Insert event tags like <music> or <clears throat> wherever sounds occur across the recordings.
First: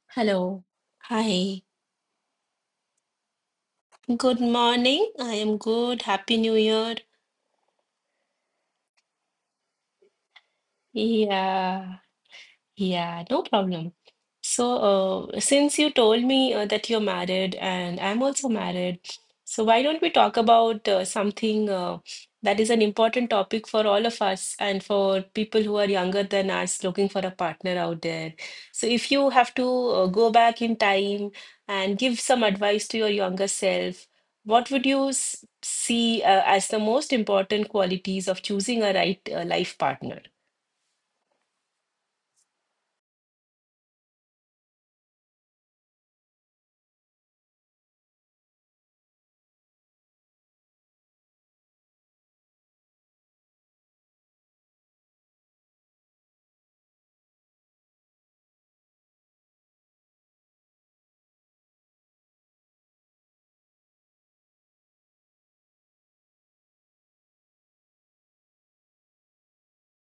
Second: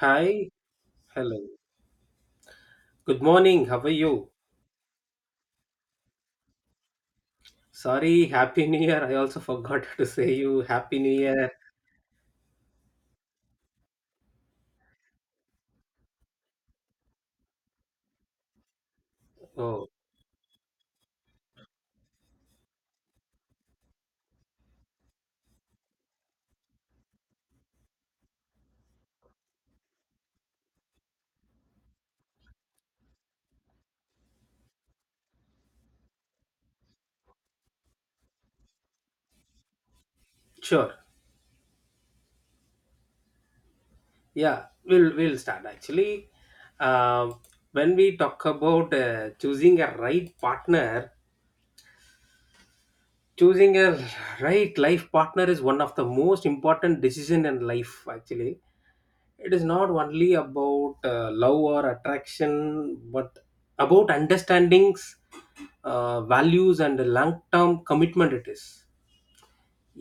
Hi, Hello. hello. Hi. Good morning. How are you? Good morning. I am good. Happy New Year. Sorry, Happy New Year. I also forgot <laughs> to say you Happy New Year. Yeah. Yeah, no problem. So, since you told me that you're married and I'm also married, so why Oh, don't we talk about something that is an important topic for all of us and for people who are younger than us looking for a partner out there? So, if you have to go back in time and give some advice to your younger self, what would you s see as the most important qualities of choosing a right life partner? sure. Yeah, we'll start actually. Um, when we talk about choosing a right partner, choosing a right life partner is one of the most important decision in life actually. It is not only about love or attraction, but about understandings, values and the long-term commitment. It is,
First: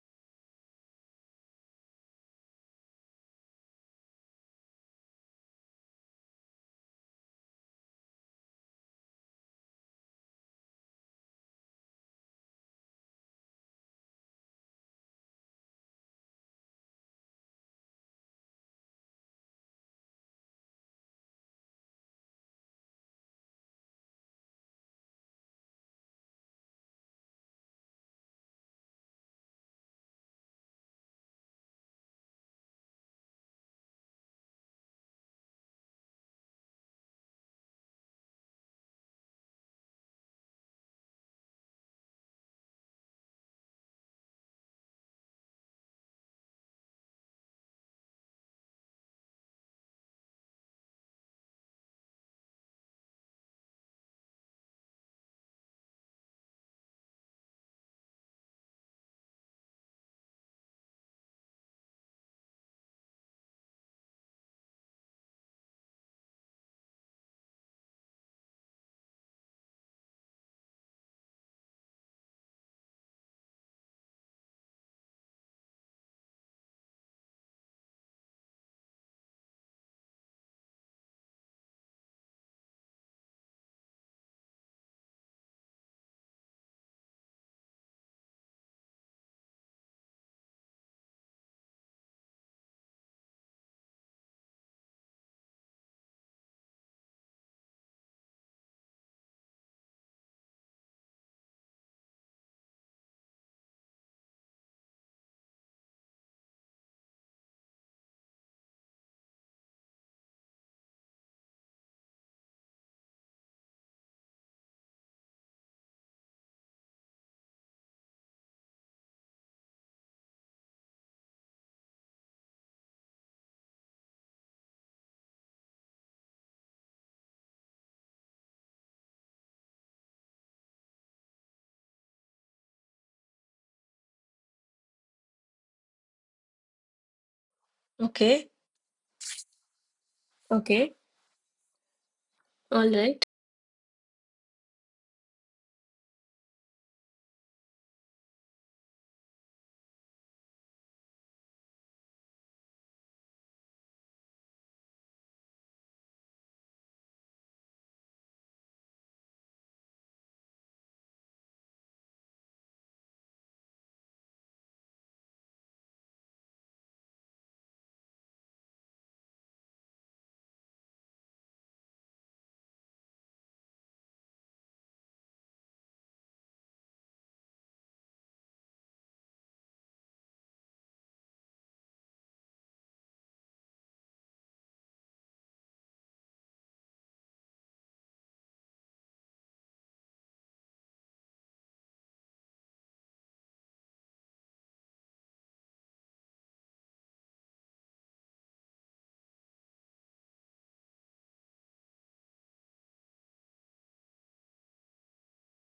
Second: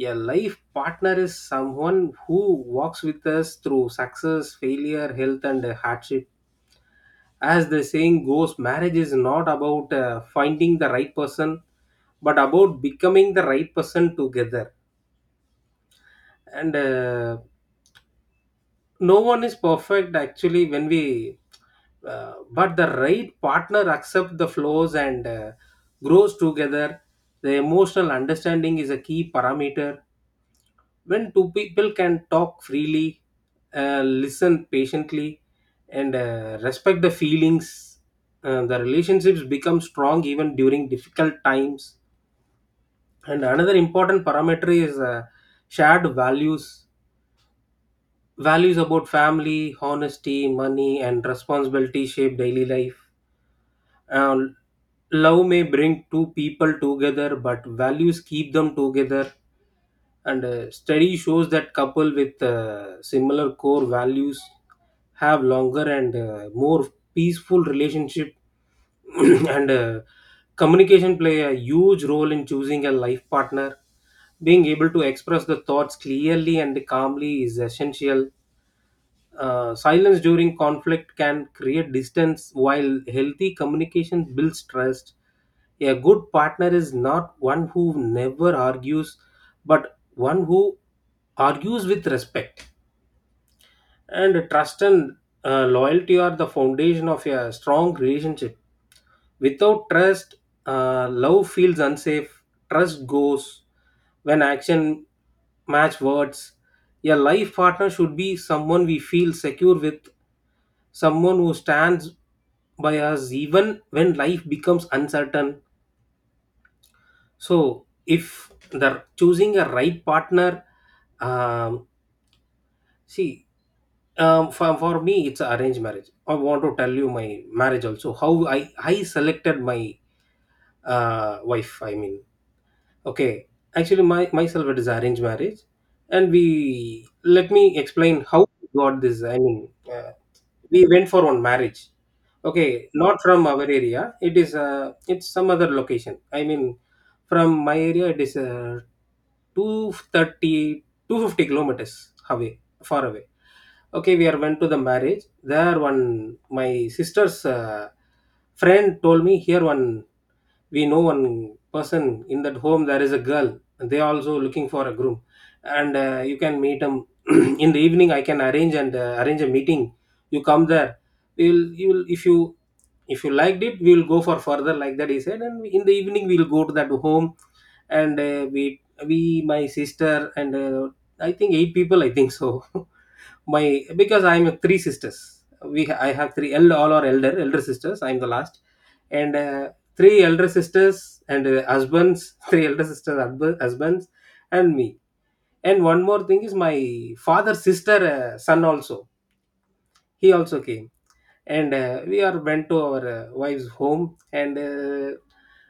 a life partner is someone who walks with us through success, failure, health and hardship. As the saying goes, marriage is not about finding the right person, but about becoming the right person together. And No one is perfect actually. When we but the right partner accept the flaws and grows together. The emotional understanding is a key parameter. When two people can talk freely, listen patiently, and respect the feelings, the relationships become strong even during difficult times. And another important parameter is, shared values. Values about family, honesty, money, and responsibility shape daily life. And love may bring two people together, but values keep them together. And study shows that couple with similar core values have longer and more peaceful relationship. <clears throat> and communication play a huge role in choosing a life partner. Being able to express the thoughts clearly and calmly is essential. Silence during conflict can create distance, while healthy communication builds trust. A good partner is not one who never argues, but one who argues with respect. And trust and loyalty are the foundation of a strong relationship. Without trust, love feels unsafe. Trust goes when action match words. A life partner should be someone we feel secure with, someone who stands by us even when life becomes uncertain. So if the choosing a right partner, um, see, for me it's arranged marriage. I want to tell you my marriage also, how I selected my wife, I mean. Okay, actually my myself it is arranged marriage. And we, let me explain how Okay, we got this, I mean. We okay, went for one marriage, okay, all not right. from our area. It is it's some other location, I mean. From my area it is 230 kilometers away, far away. Okay, we are went to the marriage. There one, my sister's friend told me, here one, we know one person in that home. There is a girl and they are also looking for a groom, and you can meet them. <clears throat> In the evening I can arrange, and arrange a meeting. You come there, we'll, you will, if you, if you liked it, we will go for further, like that he said. And in the evening we will go to that home. And we, my sister and I think eight people, I think so. <laughs> My, because I'm a three sisters, I have all our elder sisters, I'm the last. And three elder sisters and husbands. <laughs> Three elder sisters husbands and me. And one more thing is my father's sister, son also. He also came. And we are went to our wife's home. And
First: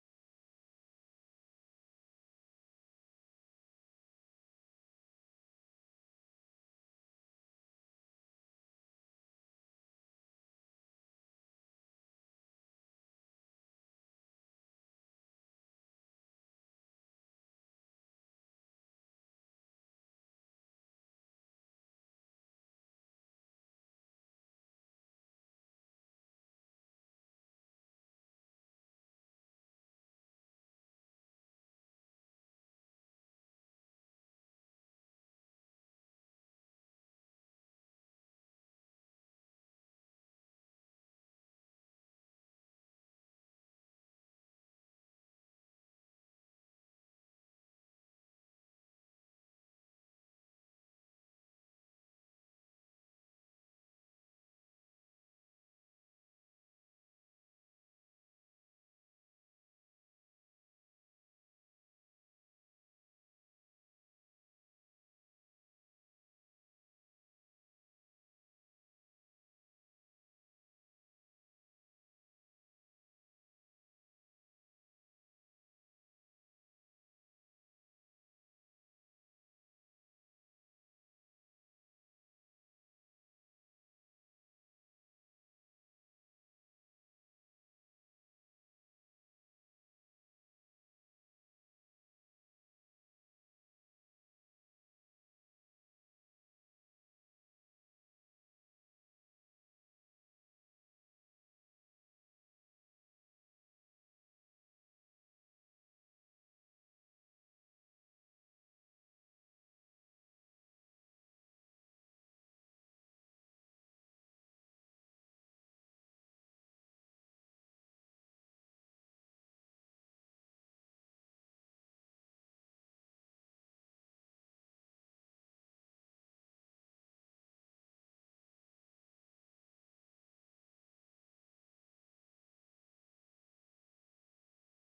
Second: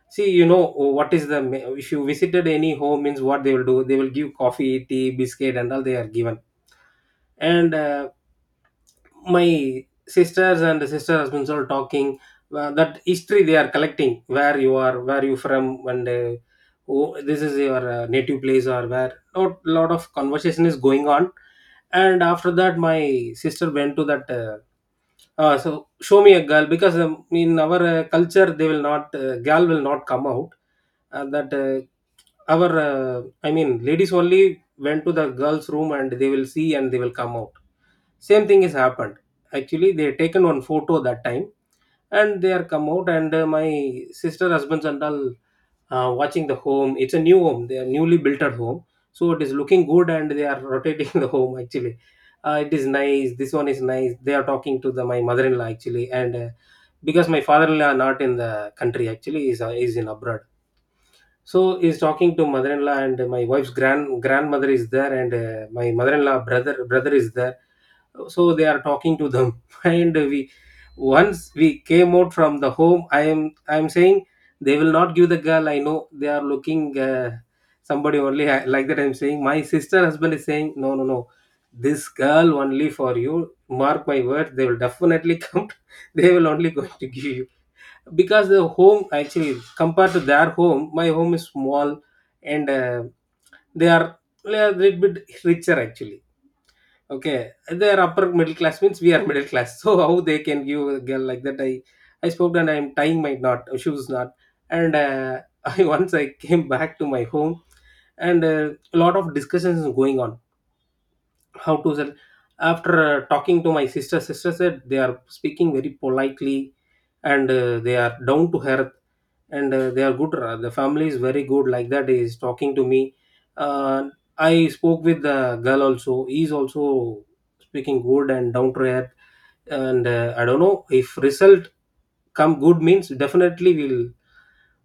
see, you know, what is the, if you visited any home means, what they will do, they will give coffee, tea, biscuit and all, they are given. And my sisters and sister husbands are talking, that history they are collecting, where you are, where you from, and oh, this is your native place or where, lot of conversation is going on. And after that my sister went to that so show me a girl, because in our culture they will not girl will not come out. That our I mean, ladies only went to the girls' room, and they will see and they will come out. Same thing has happened. Actually, they taken one photo that time, and they are come out. And my sister husbands and all watching the home. It's a new home. They are newly built at home, so it is looking good, and they are rotating <laughs> the home actually. It is nice, this one is nice. They are talking to the my mother-in-law actually. And because my father-in-law not in the country actually, is in abroad. So he's talking to mother-in-law, and my wife's grandmother is there. And my mother-in-law brother is there. So they are talking to them. <laughs> And we, once we came out from the home, I am saying, they will not give the girl, I know, they are looking somebody only, I, like that I'm saying. My sister husband is saying, no no no, this girl only for you, mark my words, they will definitely <laughs> come, they will only going to give you. Because the home actually, compared to their home my home is small, and they are, they are a little bit richer actually. Okay, they are upper middle class means, we are middle class. <laughs> So how they can give a girl, like that I spoke, and I'm tying my knot, <laughs> shoes knot. And <laughs> I, once I came back to my home, and a lot of discussions is going on, how to sell. After talking to my sister, sister said they are speaking very politely, and they are down to earth. And they are good, the family is very good, like that is talking to me. uh, I spoke with the girl also. He is also speaking good and down to earth. And I don't know, if result come good means, definitely we'll,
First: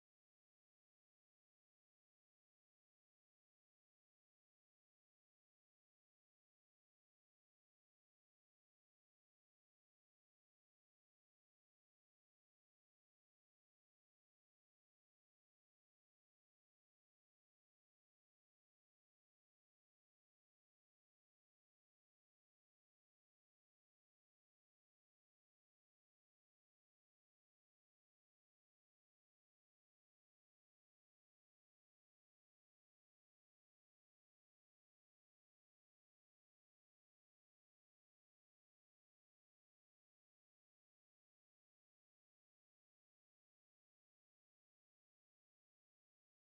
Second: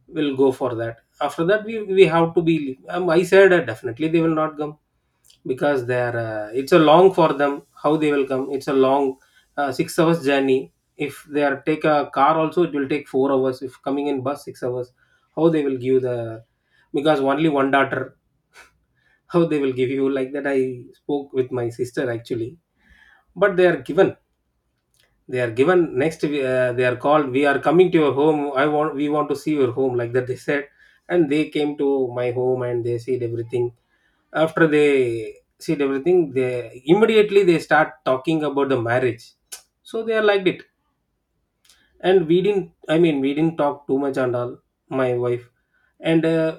will go for that. After that we have to be, I said, definitely they will not come, because they are it's a long for them, how they will come, it's a long 6 hours journey. If they are take a car also, it will take 4 hours, if coming in bus 6 hours. How they will give the, because only one daughter, how they will give you, like that I spoke with my sister actually. But they are given, they are given next they are called, we are coming to your home, I want we want to see your home, like that they said. And they came to my home and they said everything. After they said everything, they immediately they start talking about the marriage. So they are liked it. And we didn't, I mean we didn't talk too much and all, my wife. And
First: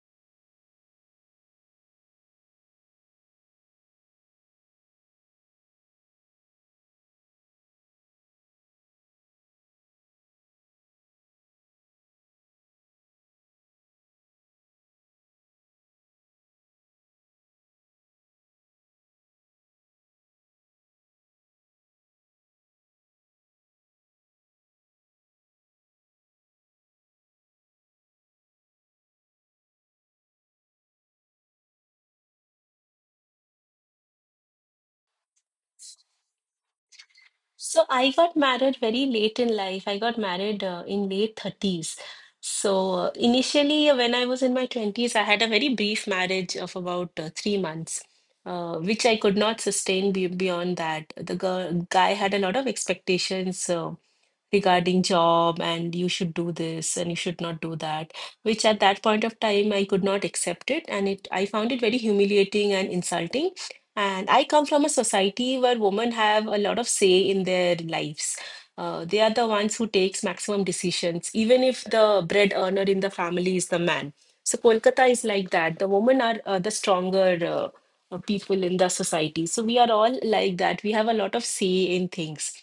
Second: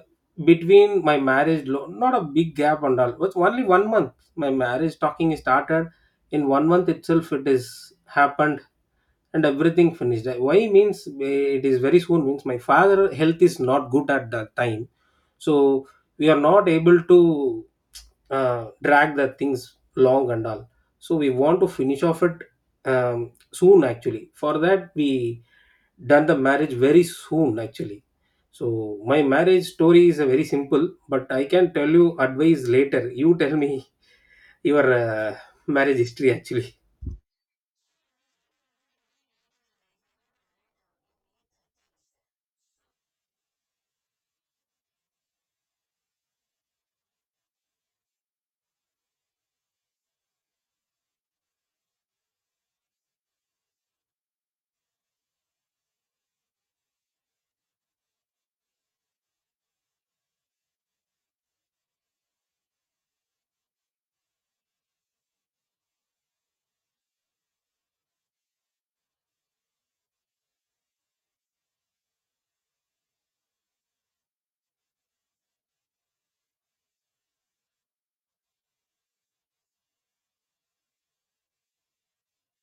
between my marriage not a big gap and all, but only 1 month my marriage talking is started. In 1 month itself it is happened. And everything finished. Why means, eh, it is very soon means, my father health is not good at that time. So we are not able to drag the things long and all. So we want to finish off it soon actually. For that we done the marriage very soon actually. So my marriage story is a very simple, but I can tell you advice later. You tell me <laughs> your marriage history actually. So I got married very late in life. I got married in late 30s. So initially, when I was in my 20s, I had a very brief marriage of about 3 months, which I could not sustain be beyond that. The girl, guy had a lot of expectations, regarding job and you should do this and you should not do that, which at that point of time I could not accept it, and it I found it very humiliating and insulting. And I come from a society where women have a lot of say in their lives. They are the ones who takes maximum decisions even if the bread earner in the family is the man. So Kolkata is like that. The women are the stronger uh, people in the society, so we are all like that. We have a lot of say in things.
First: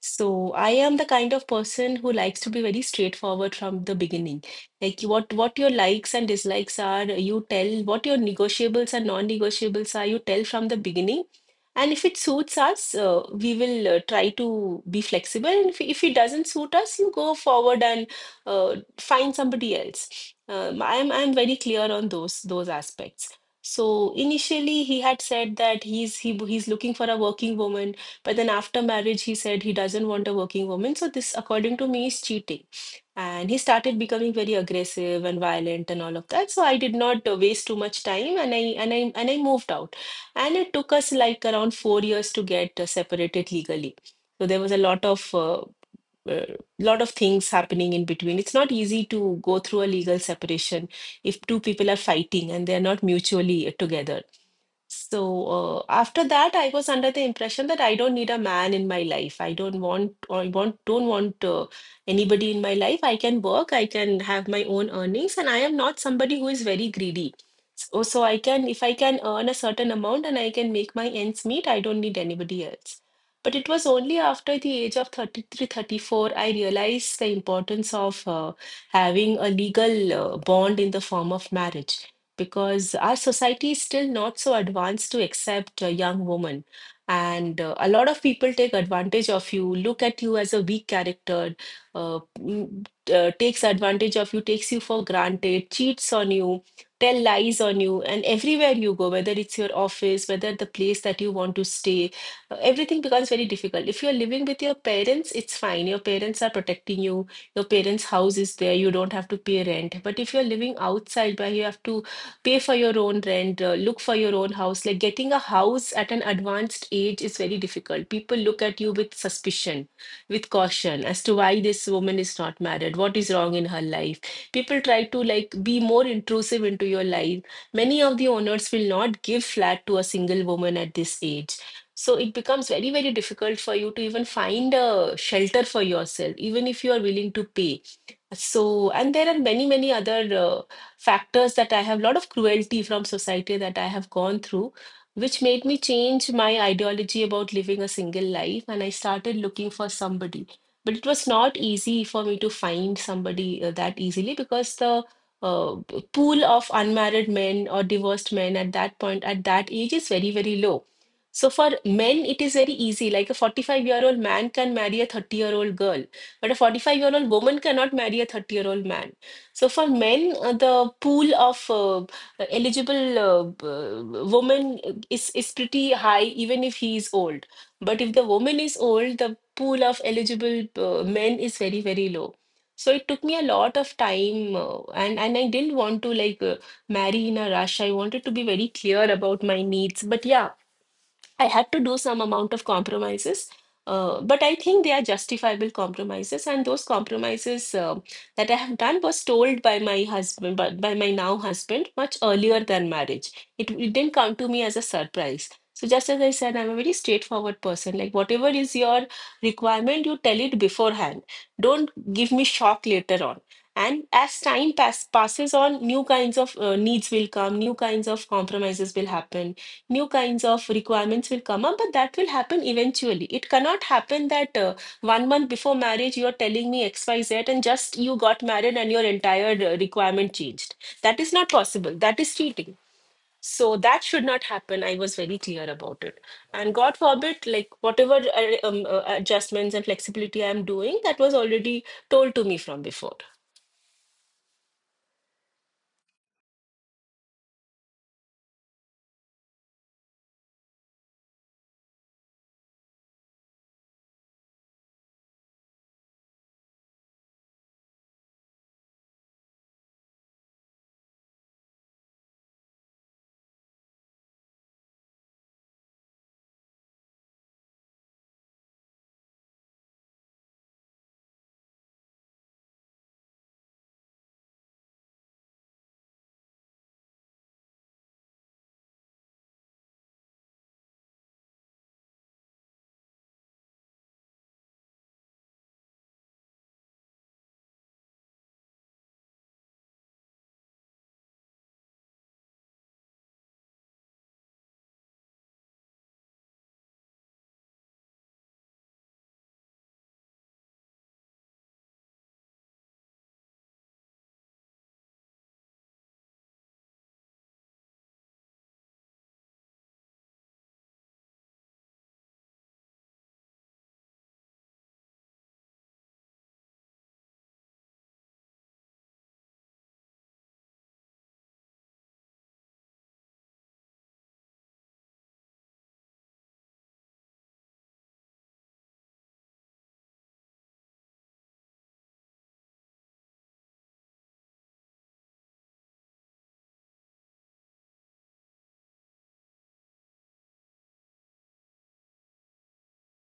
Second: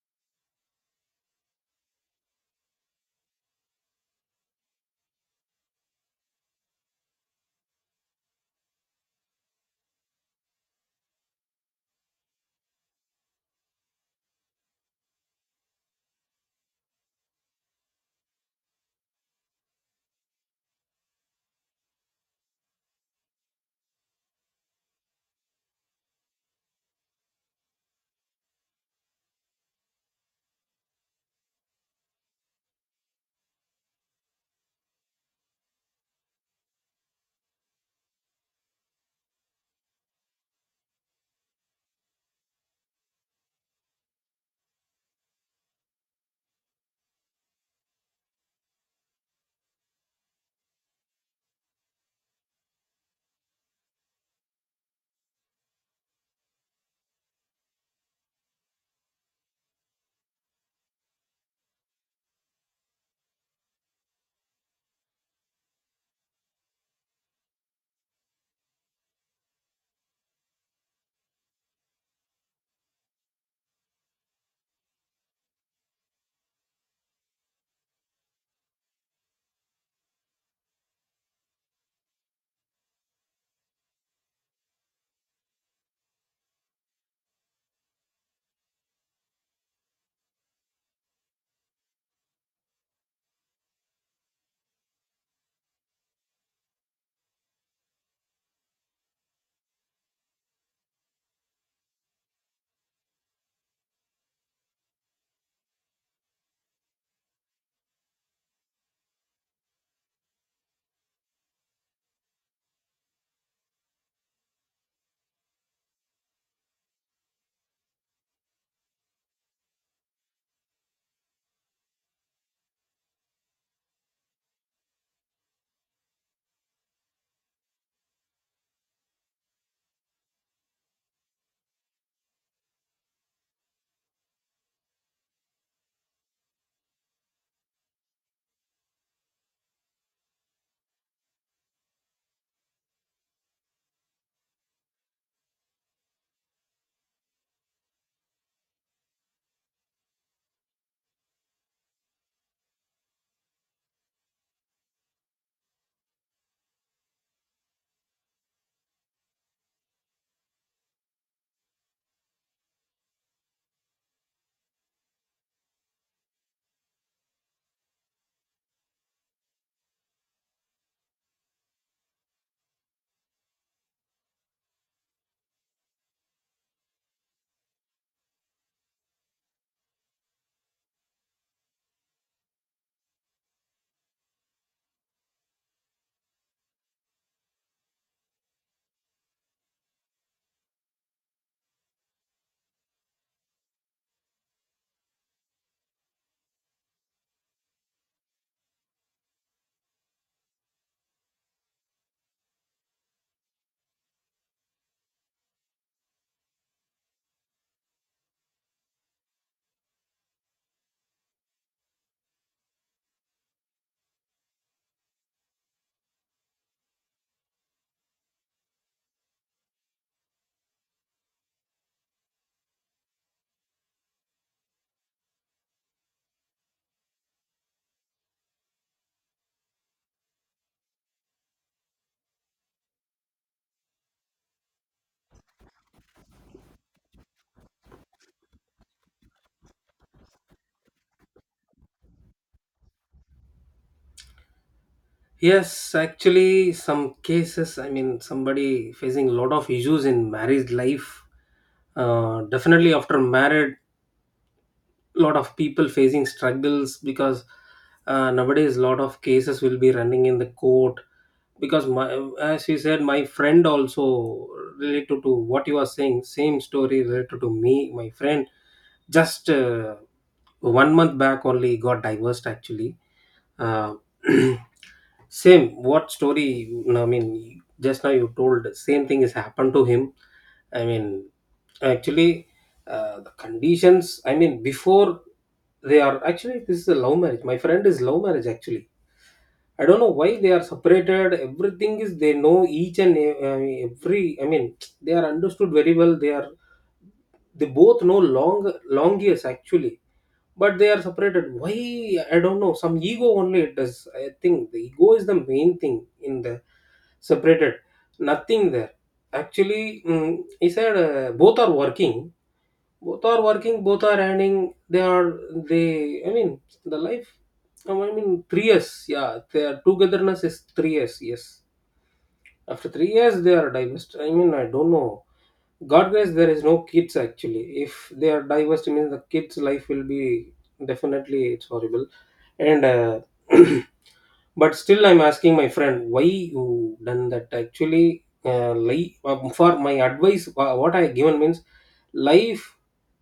So I am the kind of person who likes to be very straightforward from the beginning. Like what your likes and dislikes are, you tell what your negotiables and non-negotiables are, you tell from the beginning. And if it suits us, we will try to be flexible. And if it doesn't suit us, you go forward and find somebody else. I'm very clear on those aspects. So initially, he had said that he's looking for a working woman, but then after marriage, he said he doesn't want a working woman. So this, according to me, is cheating. And he started becoming very aggressive and violent and all of that. So I did not waste too much time, and I moved out. And it took us like around 4 years to get separated legally. So there was a lot of things happening in between. It's not easy to go through a legal separation if two people are fighting and they're not mutually together. So, after that, I was under the impression that I don't need a man in my life. I don't want anybody in my life. I can work, I can have my own earnings, and I am not somebody who is very greedy. So, if I can earn a certain amount and I can make my ends meet, I don't need anybody else. But it was only after the age of 33, 34, I realized the importance of having a legal bond in the form of marriage, because our society is still not so advanced to accept a young woman. And a lot of people take advantage of you, look at you as a weak character, uh, mm, takes advantage of you, takes you for granted, cheats on you, tell lies on you. And everywhere you go, whether it's your office, whether the place that you want to stay, everything becomes very difficult. If you're living with your parents, it's fine. Your parents are protecting you. Your parents' house is there. You don't have to pay rent. But if you're living outside where you have to pay for your own rent, look for your own house, like getting a house at an advanced age is very difficult. People look at you with suspicion, with caution as to why this woman is not married, what is wrong in her life. People try to like be more intrusive into your life. Many of the owners will not give flat to a single woman at this age, so it becomes very, very difficult for you to even find a shelter for yourself, even if you are willing to pay. So, and there are many, many other factors that I have, lot of cruelty from society that I have gone through, which made me change my ideology about living a single life. And I started looking for somebody. But it was not easy for me to find somebody that easily, because the pool of unmarried men or divorced men at that point, at that age, is very, very low. So for men, it is very easy. Like a 45-year-old man can marry a 30-year-old girl, but a 45-year-old woman cannot marry a 30-year-old man. So for men, the pool of eligible woman is pretty high, even if he is old. But if the woman is old, the pool of eligible men is very, very low. So it took me a lot of time, and I didn't want to like marry in a rush. I wanted to be very clear about my needs. But yeah, I had to do some amount of compromises, but I think they are justifiable compromises. And those compromises that I have done was told by my husband, by my now husband, much earlier than marriage. It didn't come to me as a surprise. So, just as I said, I'm a very straightforward person. Like, whatever is your requirement, you tell it beforehand. Don't give me shock later on. And as time passes on, new kinds of needs will come, new kinds of compromises will happen, new kinds of requirements will come up, but that will happen eventually. It cannot happen that one month before marriage, you're telling me XYZ and just you got married and your entire requirement changed. That is not possible. That is cheating. So that should not happen. I was very clear about it. And God forbid, like whatever adjustments and flexibility I'm doing, that was already told to me from before. Yes, actually some cases, I mean somebody facing a lot of issues in marriage life, definitely after married lot of people facing struggles. Because nowadays a lot of cases will be running in the court. Because my, as you said, my friend also related to what you are saying, same story related to me, my friend just 1 month back only got divorced actually. uh, <clears throat> same what story, I mean just now you told, same thing has happened to him, I mean. Actually the conditions I mean before, they are actually, this is a love marriage, my friend is love marriage actually. I don't know why they are separated. Everything is they know each and every, I mean they are understood very well, they are, they both know long years actually. But they are separated why, I don't know. Some ego only it does. I think the ego is the main thing in the separated, nothing there actually. Mm, he said both are working, both are working, both are earning. They are, they, I mean the life, I mean 3 years, yeah their togetherness is 3 years. Yes, after 3 years, they are divorced. I mean, I don't know. God grace, there is no kids actually. If they are divorced, it means the kids' life will be definitely it's horrible. And <clears throat> but still, I'm asking my friend why you done that. Actually, for my advice, what I given means life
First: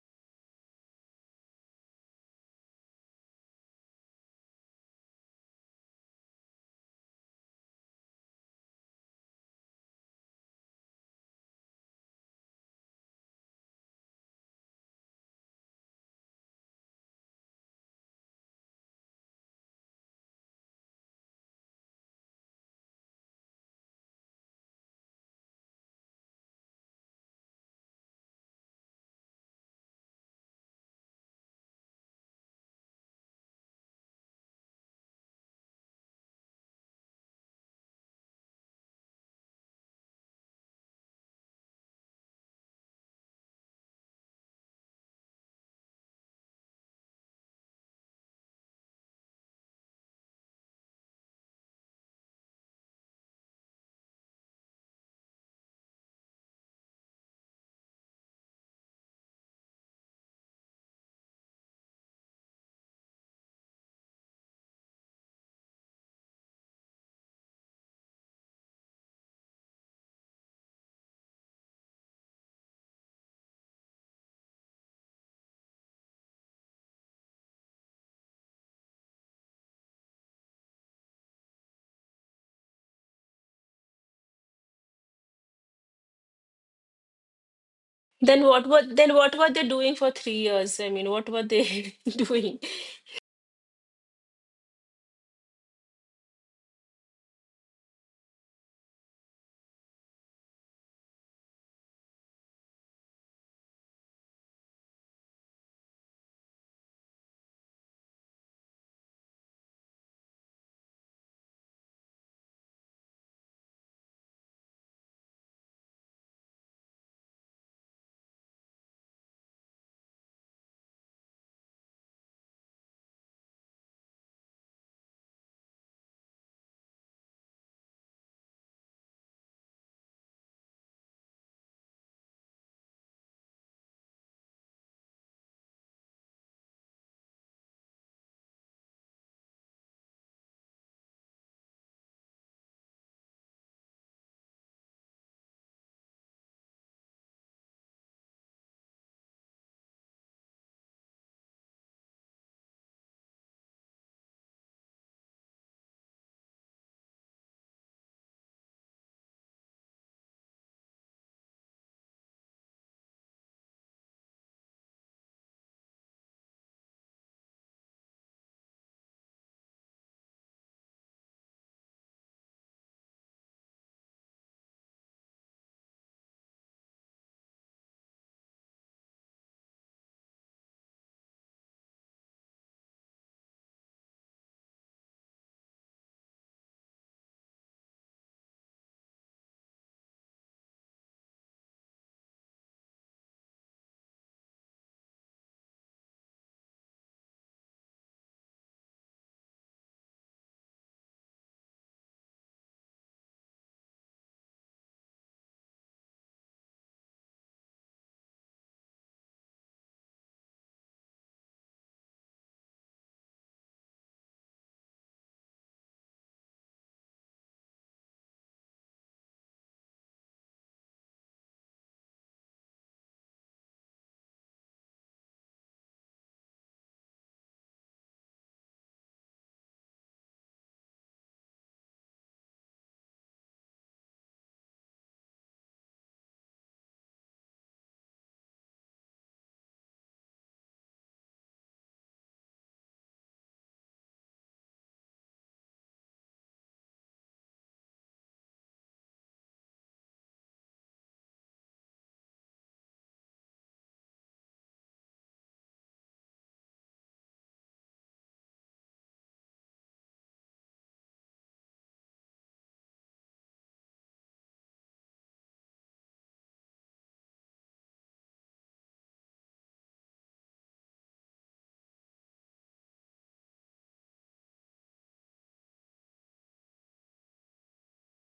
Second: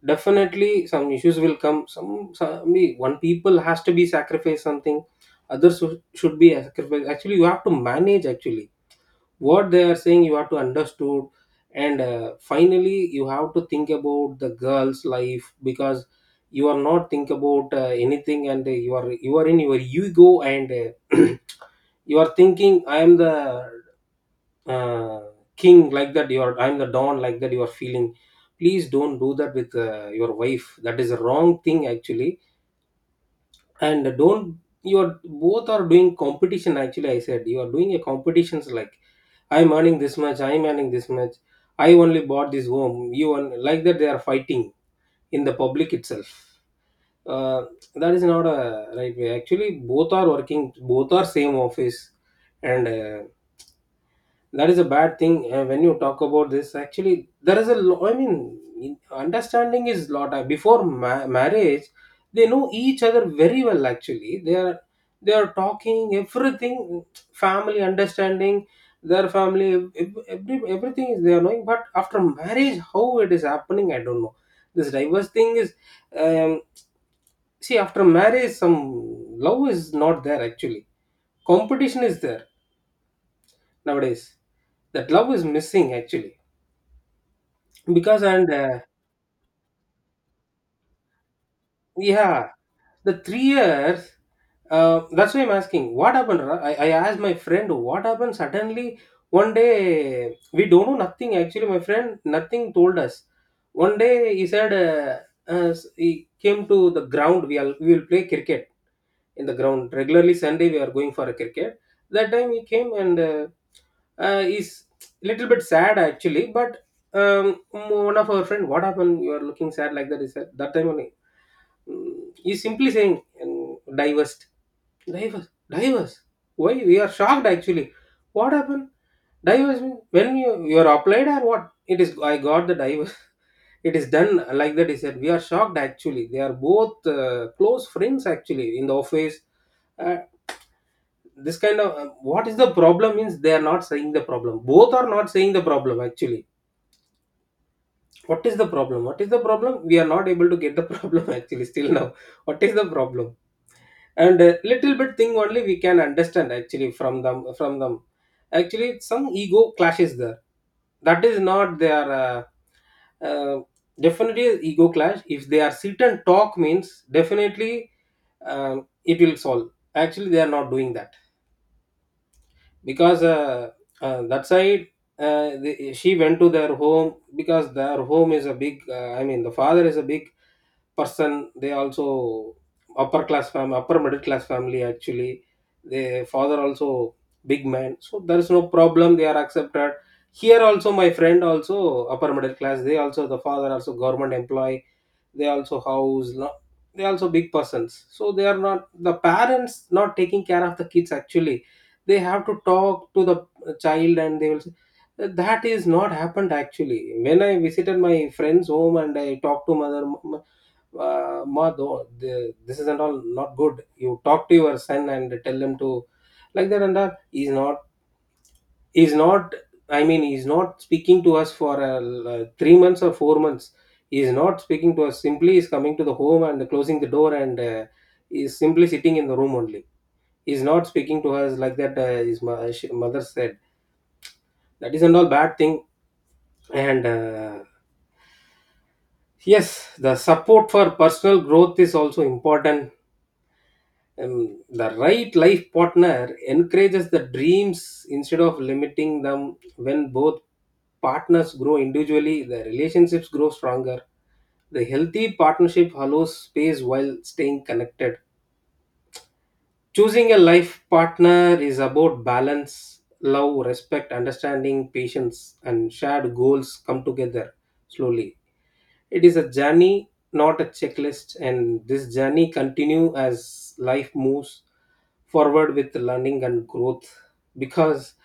definitely some issues will come. One people has to be sacrificed something, others should be sacrificed. Actually, you have to manage actually what they are saying you have to understood. And finally you have to think about the girl's life because you are not think about anything. And you are in your ego and <clears throat> you are thinking I am the uh, king, like that. You are I am the don, like that you are feeling. Please don't do that with your wife, that is a wrong thing actually. And don't you are both are doing competition. Actually, I said you are doing a competitions like, I'm earning this much, I'm earning this much, I only bought this home, you on, like that they are fighting in the public itself. Uh, that is not a right way. Actually, both are working, both are same office, and that is a bad thing. When you talk about this, actually there is a I mean understanding is lot. Before marriage they know each other very well actually. They are, they are talking everything, family understanding, their family everything is they are knowing, but after marriage how it is happening I don't know. This diverse thing is, um, see, after marriage some love is not there actually, competition is there nowadays. That love is missing actually, because Then and what were then what were they doing for 3 years? I mean, what were they <laughs> yeah doing? the 3 years. That's why I'm asking what happened I asked my friend what happened suddenly. One day we don't know nothing actually, my friend nothing told us. One day he said, he came to the ground, we all we will play cricket in the ground regularly. Sunday we are going for a cricket. That time he came and is little bit sad actually, but um, one of our friend, what happened, you are looking sad, like that he said. That time only, mm, he's simply saying, um, diverse. Divers, divers. Why we are shocked actually? What happened? Divers mean when you are applied, or what? It is I got the divers. <laughs> It is done, like that he said. We are shocked actually. They are both close friends actually in the office. Uh, this kind of what is the problem means they are not saying the problem. Both are not saying the problem actually. What is the problem? What is the problem? We are not able to get the <laughs> problem actually still now. What is the problem? And a little bit thing only we can understand actually from them, from them. Actually some ego clashes there, that is not their uh, definitely ego clash. If they are sit and talk means definitely it will solve. Actually they are not doing that, because that side, she went to their home because their home is a big, I mean the father is a big person. They also upper class family, upper middle class family actually. Their father also big man, so there is no problem, they are accepted. Here also my friend, also upper middle class. They also the father also government employee. They also they also big persons, so they are not, the parents not taking care of the kids actually. They have to talk to the child and they will say, that is not happened actually. When I visited my friend's home and I talked to mother, ma though, the, this isn't all not good, you talk to your son and tell him to, like that. And that he's not, he's not, I mean he's not speaking to us for like, 3 months or 4 months. He's not speaking to us, simply he's coming to the home and closing the door, and he's simply sitting in the room only. He's not speaking to us, like that, mother said. That isn't all bad thing. And yes, the support for personal growth is also important. And the right life partner encourages the dreams instead of limiting them. When both partners grow individually, the relationships grow stronger. The healthy partnership allows space while staying connected. Choosing a life partner is about balance. Love, respect, understanding, patience, and shared goals come together slowly. It is a journey, not a checklist, and this journey continue as life moves forward with learning and growth. Because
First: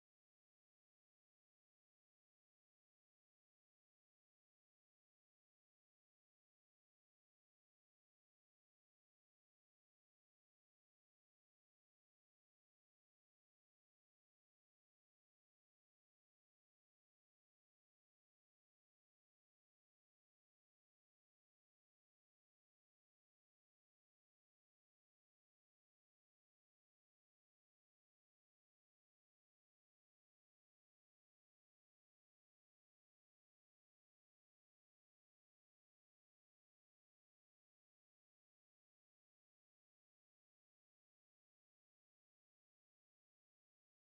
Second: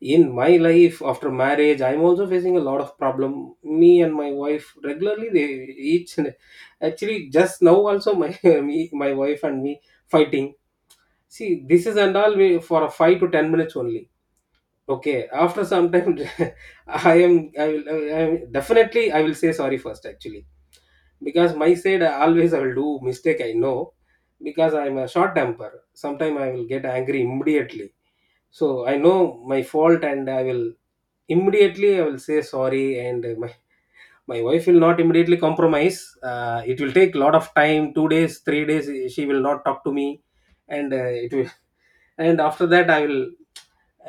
in my life after marriage, I'm also facing a lot of problem. Me and my wife regularly they each and actually just now also my <laughs> me my wife and me fighting. See, this is and all we, for a 5 to 10 minutes only. Okay, after some time, <laughs> I am definitely I will say sorry first actually, because my side I always I will do mistake, I know, because I'm a short temper. Sometime I will get angry immediately, so I know my fault, and I will immediately I will say sorry. And my wife will not immediately compromise. It will take a lot of time, 2 days, 3 days she will not talk to me. And it will <laughs> and after that I will,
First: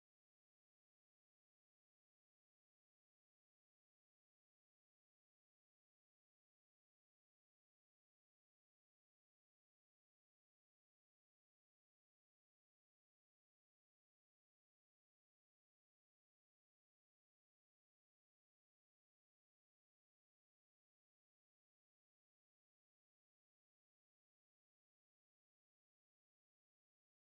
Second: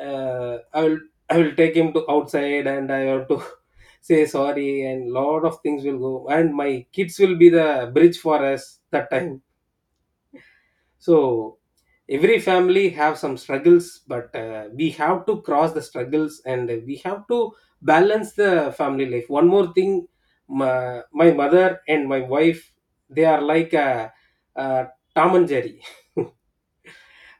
I will, I will take him to outside, and I have to <laughs> say sorry, and lot of things will go, and my kids will be the bridge for us that time. So every family have some struggles, but we have to cross the struggles and we have to balance the family life. One more thing, my mother and my wife, they are like a Tom and Jerry. <laughs>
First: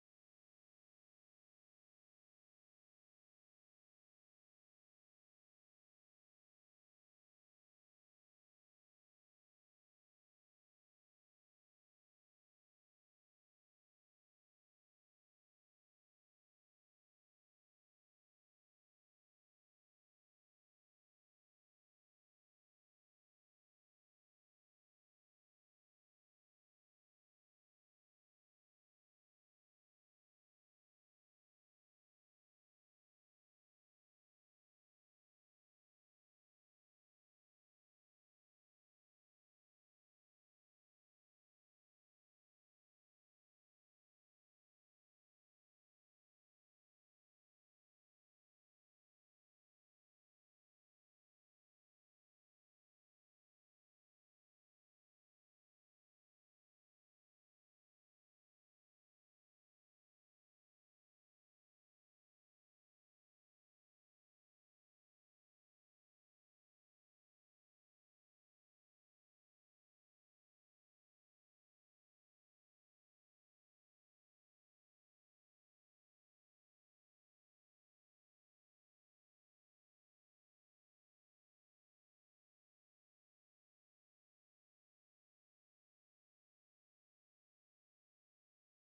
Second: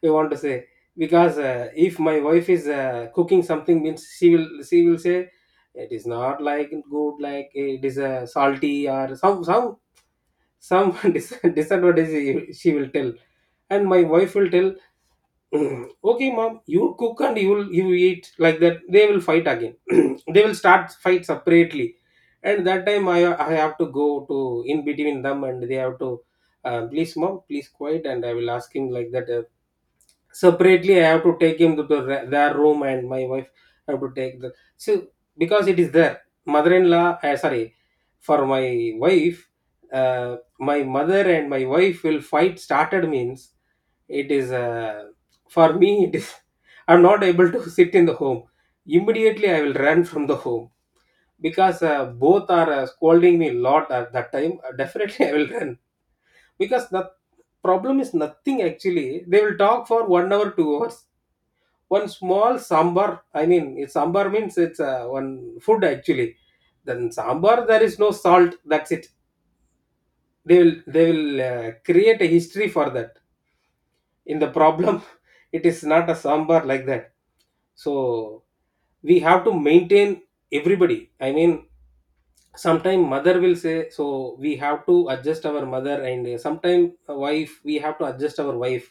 We want to say, because if my wife is cooking something means she will say it is not like good, like it is salty or some <laughs> disadvantage she will tell. And my wife will tell, <clears throat> "Mm, okay mom, you cook and you eat," like that. They will fight again, <clears throat> they will start fight separately. And that time I have to go to in between them, and they have to, please mom, please quiet, and I will ask him, like that. Separately I have to take him to the, their room, and my wife have to take the. So because it is there, mother-in-law, sorry, for my wife, my mother and my wife will fight started means it is for me, it is <laughs> I'm not able to sit in the home. Immediately I will run from the home, because both are scolding me a lot at that time. Definitely <laughs> I will run, because the problem is nothing actually. They will talk for 1 hour, 2 hours, one small sambar. I mean it's sambar means it's one food actually. Then sambar there is no salt, that's it. They will create a history for that in the problem. <laughs> It is not a sambar, like that. So we have to maintain everybody. I mean, sometimes mother will say, so we have to adjust our mother, and sometimes wife, we have to adjust our wife.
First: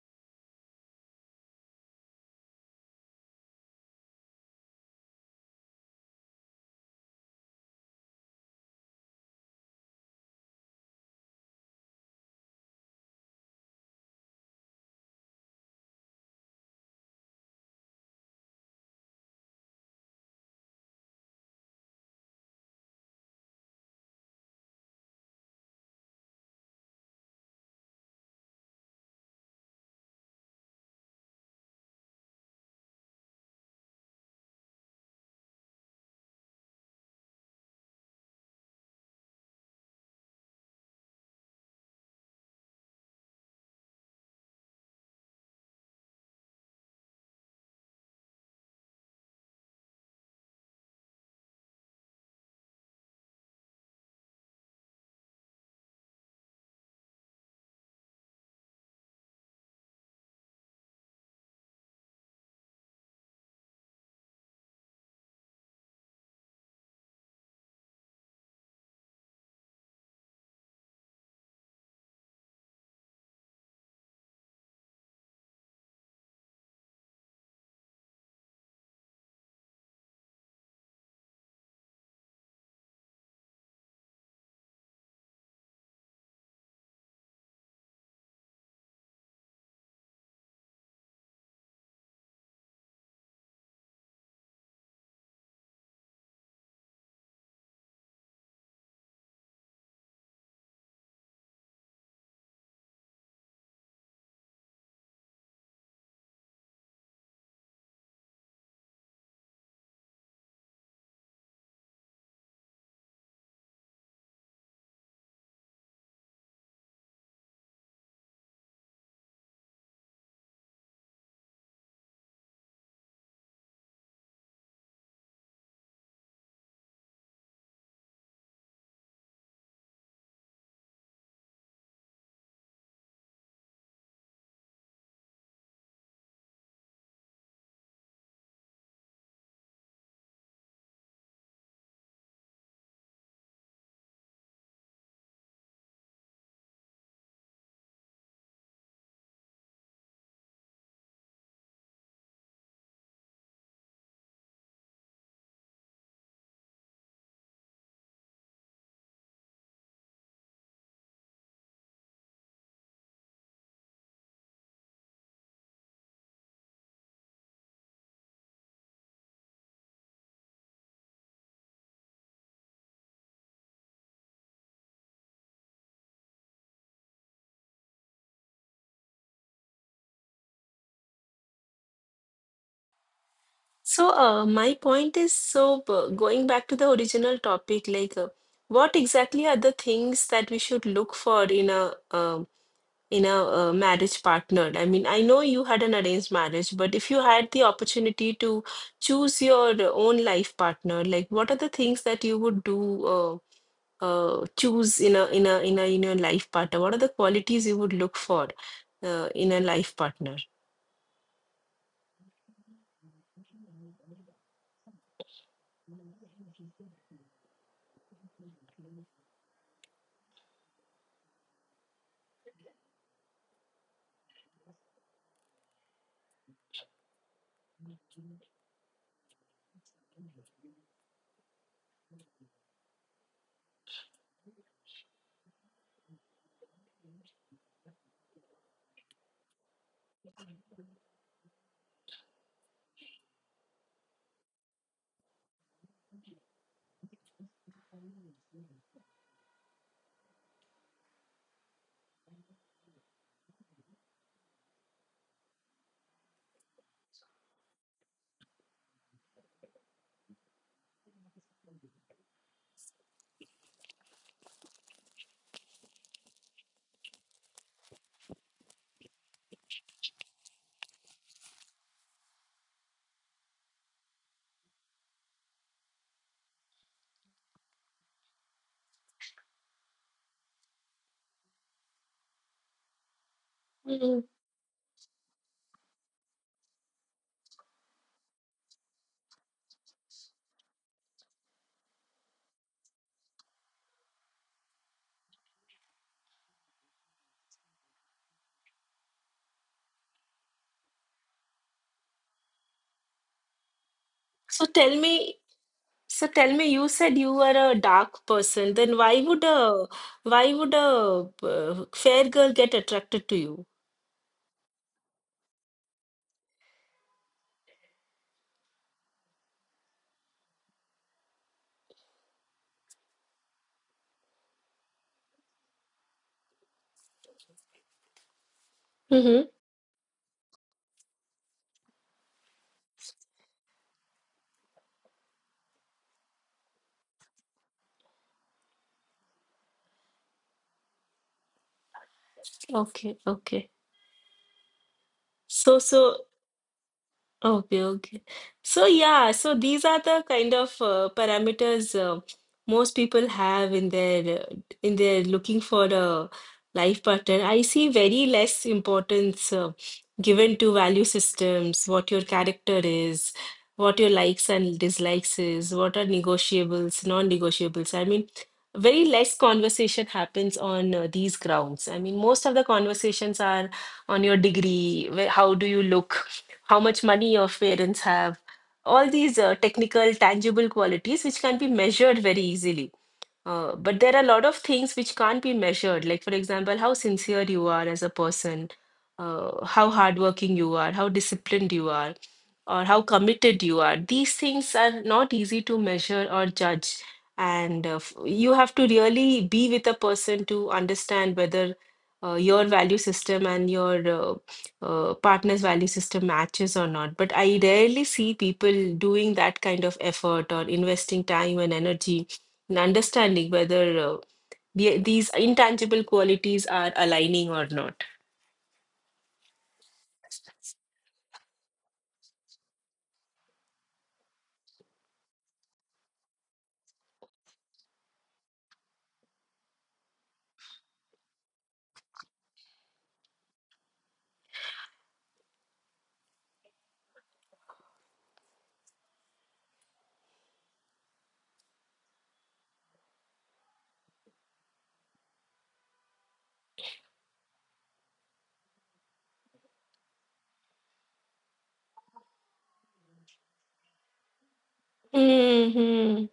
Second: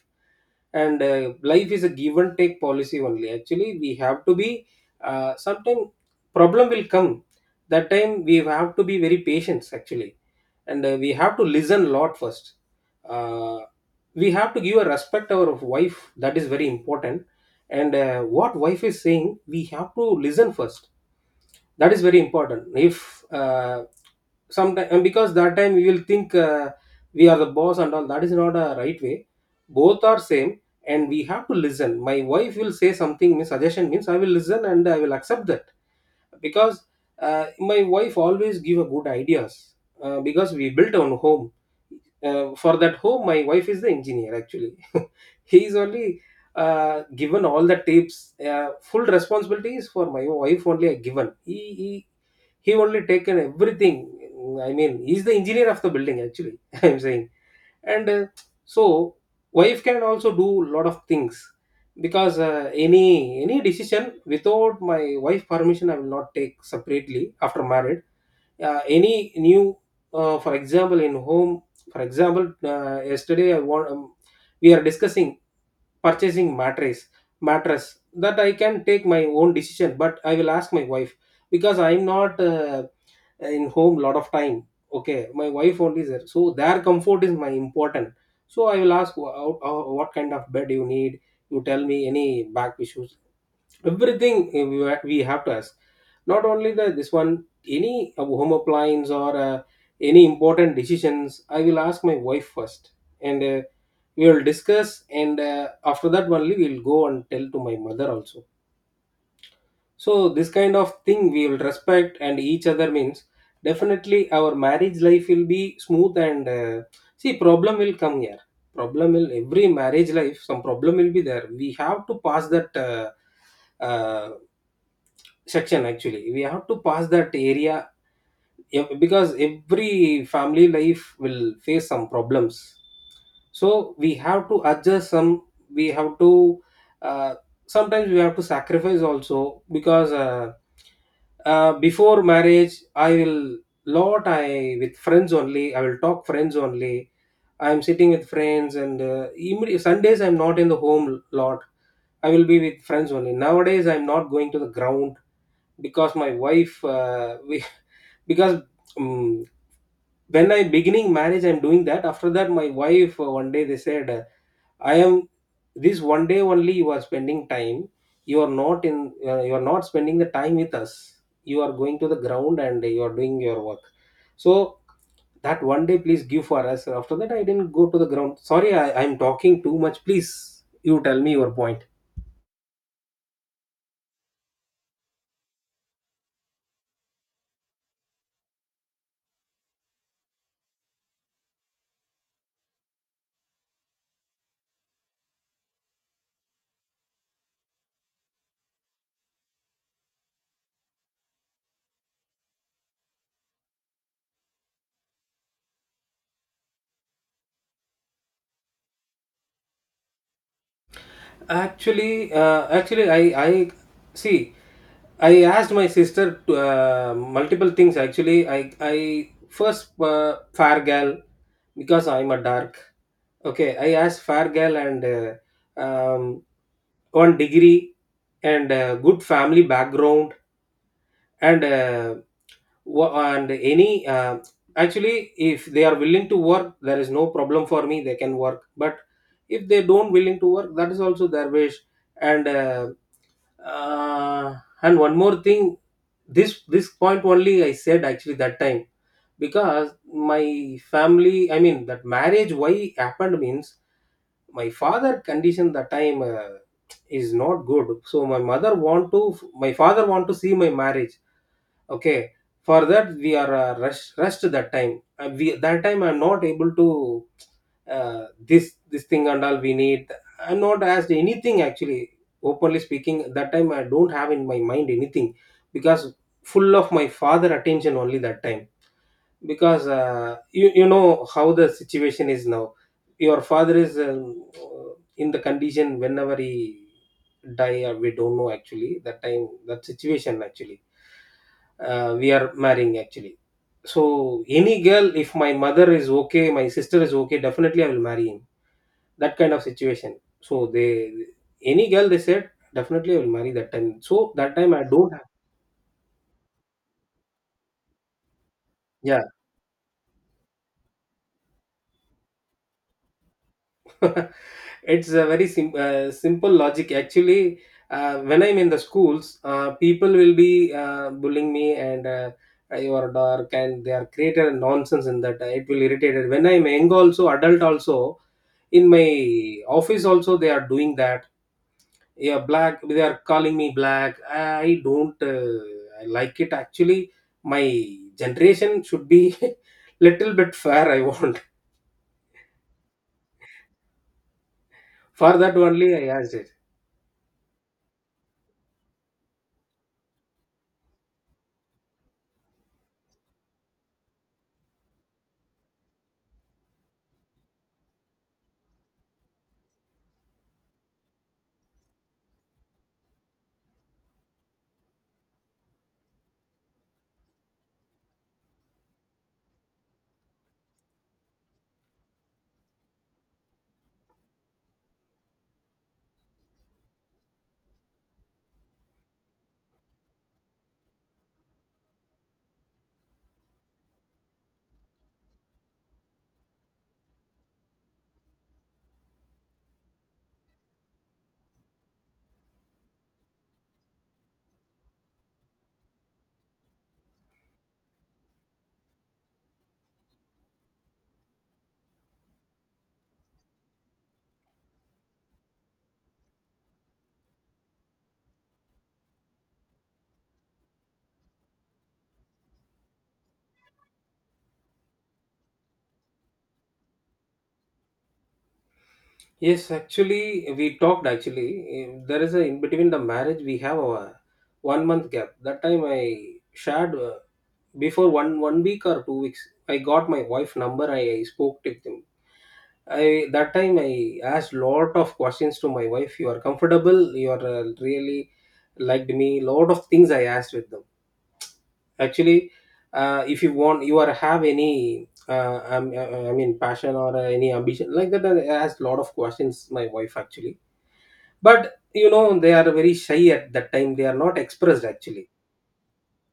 And life is a give and take policy only actually. We have to be sometime problem will come. That time we have to be very patient actually. And we have to listen a lot first. uh, we have to give a respect our wife, that is very important. And what wife is saying we have to listen first, that is very important. If sometime, and because that time we will think we are the boss and all, that is not a right way. Both are same, and we have to listen. My wife will say something means suggestion means I will listen and I will accept that, because my wife always give a good ideas. Because we built our home, for that home my wife is the engineer actually. <laughs> He is only given all the tips. Full responsibilities for my wife only are given. He only taken everything. I mean he's the engineer of the building actually. <laughs> I'm saying. And so wife can also do a lot of things, because any decision without my wife permission I will not take separately after married. Any new for example in home, for example, yesterday I want, we are discussing purchasing mattress. That I can take my own decision, but I will ask my wife, because I'm not in home lot of time. Okay, my wife only is there, so their comfort is my important. So I will ask, What kind of bed you need, you tell me, any back issues," everything. We have to ask not only the this one. Any home appliance or any important decisions, I will ask my wife first. And we will discuss, and after that only we will go and tell to my mother also. So this kind of thing, we will respect and each other means, definitely our marriage life will be smooth. And see, problem will come here. Problem will — every marriage life, some problem will be there. We have to pass that uh, section, actually. We have to pass that area. Because every family life will face some problems. So we have to adjust some. We have to uh, sometimes we have to sacrifice also, because before marriage I will — lot, I with friends only, I will talk friends only. I am sitting with friends, and Sundays I'm not in the home lot. I will be with friends only. Nowadays I'm not going to the ground because my wife, we <laughs> because um, when I beginning marriage I'm doing that. After that, my wife, one day they said, I am — this one day only you are spending time. You are not in. You are not spending the time with us. You are going to the ground and you are doing your work. So that one day, please give for us. After that, I didn't go to the ground. Sorry, I am talking too much. Please, you tell me your point. So, my point is, so going back to the original topic, like what exactly are the things that we should look for in a marriage partner? I mean, I know you had an arranged marriage, but if you had the opportunity to choose your own life partner, like what are the things that you would do choose in a in your life partner? What are the qualities you would look for in a life partner? Actually, I see. I asked my sister to, multiple things. Actually, I first, fair girl, because I'm a dark. Okay, I asked Fargal, and on degree, and good family background, and any, actually, if they are willing to work, there is no problem for me, they can work. But if they don't willing to work, that is also their wish. And uh, uh, and one more thing: this point only I said, actually, that time. Because my family, I mean, that marriage why happened means, my father condition that time is not good. So my mother want to — my father want to see my marriage. Okay. For that, we are rushed that time. We — that time I'm not able to this thing and all we need. I'm not asked anything, actually. Openly speaking, that time I don't have in my mind anything, because full of my father attention only that time. Because you know how the situation is now. Your father is Mm. In the condition, whenever he die or we don't know, actually. That time, that situation, actually, we are marrying, actually. So any girl, if my mother is okay, my sister is okay, definitely I will marry him. That kind of situation. So they — any girl they said, definitely I will marry that time. So that So time I tell don't have. me. So tell me, you said you were a dark person. Then Yeah. why would a fair girl get attracted to you? <laughs> It's a very simple logic, actually. When I'm in the schools, people will be bullying me, and you are dark, and they are created nonsense in that. It will irritate it. When I'm young also, adult also, in my Mm-hmm. office also, they are doing that. Yeah, black, they are calling me black. I don't like it, actually. My generation should be <laughs> little bit fair, I want. Okay, okay. For that So only I so asked. Okay, okay. So yeah, so these are the kind of parameters most people have in their looking for a life partner. I see very less importance given to value systems, what your character is, what your likes and dislikes is, what are negotiables, non-negotiables. I mean, very less conversation happens on these grounds. I mean, most of the conversations are on your degree, how do you look? How much money your parents have? All these technical tangible qualities which can be measured very easily, but there are a lot of things which can't be measured, like, for example, how sincere you are as a person, how hardworking you are, how disciplined you are, or how committed you are. These things are not easy to measure or judge. And you have to really be with a person to understand whether your value system and your partner's value system matches or not. But I rarely see people doing that kind of effort or investing time and energy and understanding whether these intangible qualities are aligning or not. Yes, actually, we talked. Actually, there is a — in between the marriage we have a one month gap. That time I shared. Before one week or 2 weeks, I got my wife number. I spoke with him. I That time I asked lot of questions to my wife. You are comfortable? You are really liked me? Lot of things I asked with them, actually. If you want, you are have any, I mean, passion or any ambition, like that, asked a lot of questions my wife, actually. But you know they are very shy at that time, they are not expressed, actually. Hmm.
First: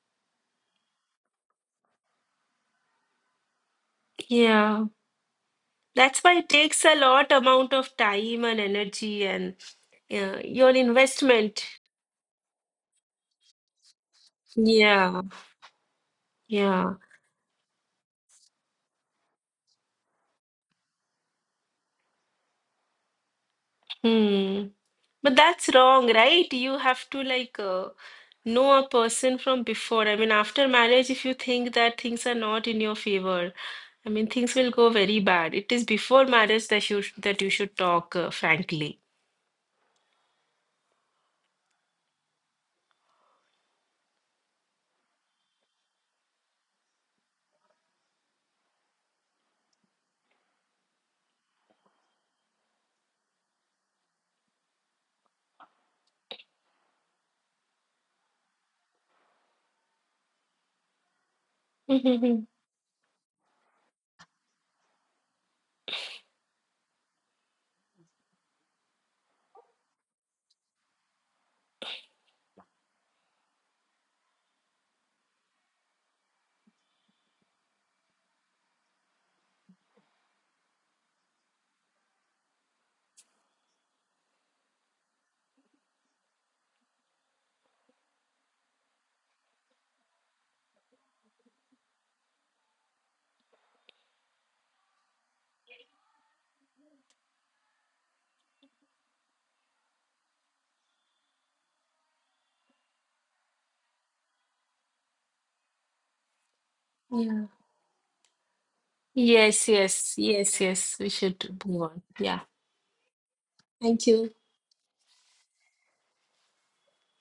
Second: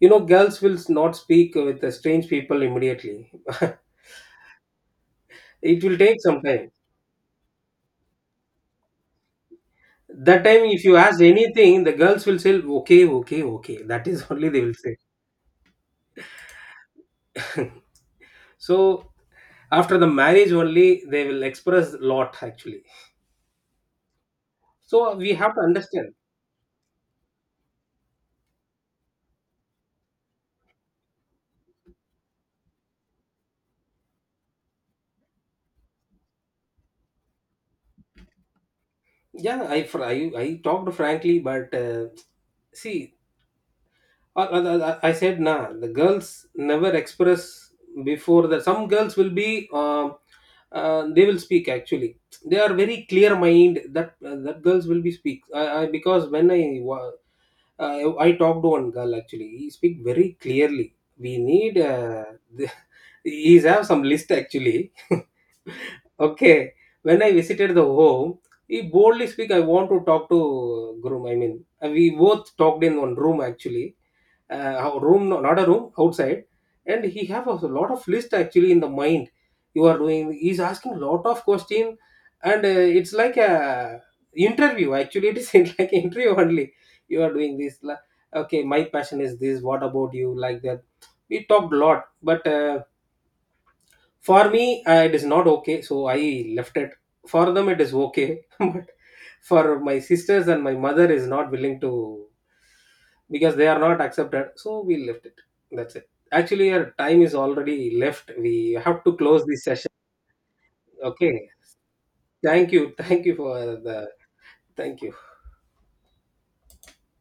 You know girls will not speak with the strange people immediately. <laughs> Yeah. It will take That's why some it time. takes a lot amount of time and energy and That time, your if you ask investment. anything, the girls will say, okay, okay, okay, that is <laughs> only they will say. Yeah. Yeah. <laughs> So after the marriage only, they will express lot, actually. Hmm. So we But have to that's wrong, understand. right? You have to like know a person from before. I mean, after marriage, if you think that things are not in your favor, I mean, things will go very bad. It is before marriage that you should talk, frankly. Yeah, I talked frankly, but see, I said, nah, the girls never express before that. Some girls will be, they will speak, actually. They are very clear mind, that girls will be speak. I Because I talked to one girl, actually. He speak very clearly. We need, <laughs> the, <laughs> he's have some list, actually. <laughs> Okay, when I visited the home, he boldly speak: I want to talk to, groom. I mean, and we both talked in one room, actually — how- room no- not a room, outside. And he have a lot of list, actually, in the mind. You are doing — he's asking lot of question. And it's like a interview, actually. It is <laughs> like an interview only. You are doing okay, my passion is this, what about you, like that. We talked a lot, but for me, it is not okay, so I left it. For them it is okay <laughs> but for my sisters and my mother is not willing to. Because they are not accepted, so we left it. That's it. Actually, our time is Yeah. already left. We have to close Yes, this session. yes, yes, yes. We Okay, should move on. Yeah. thank you. Thank you for Thank the — you. thank you.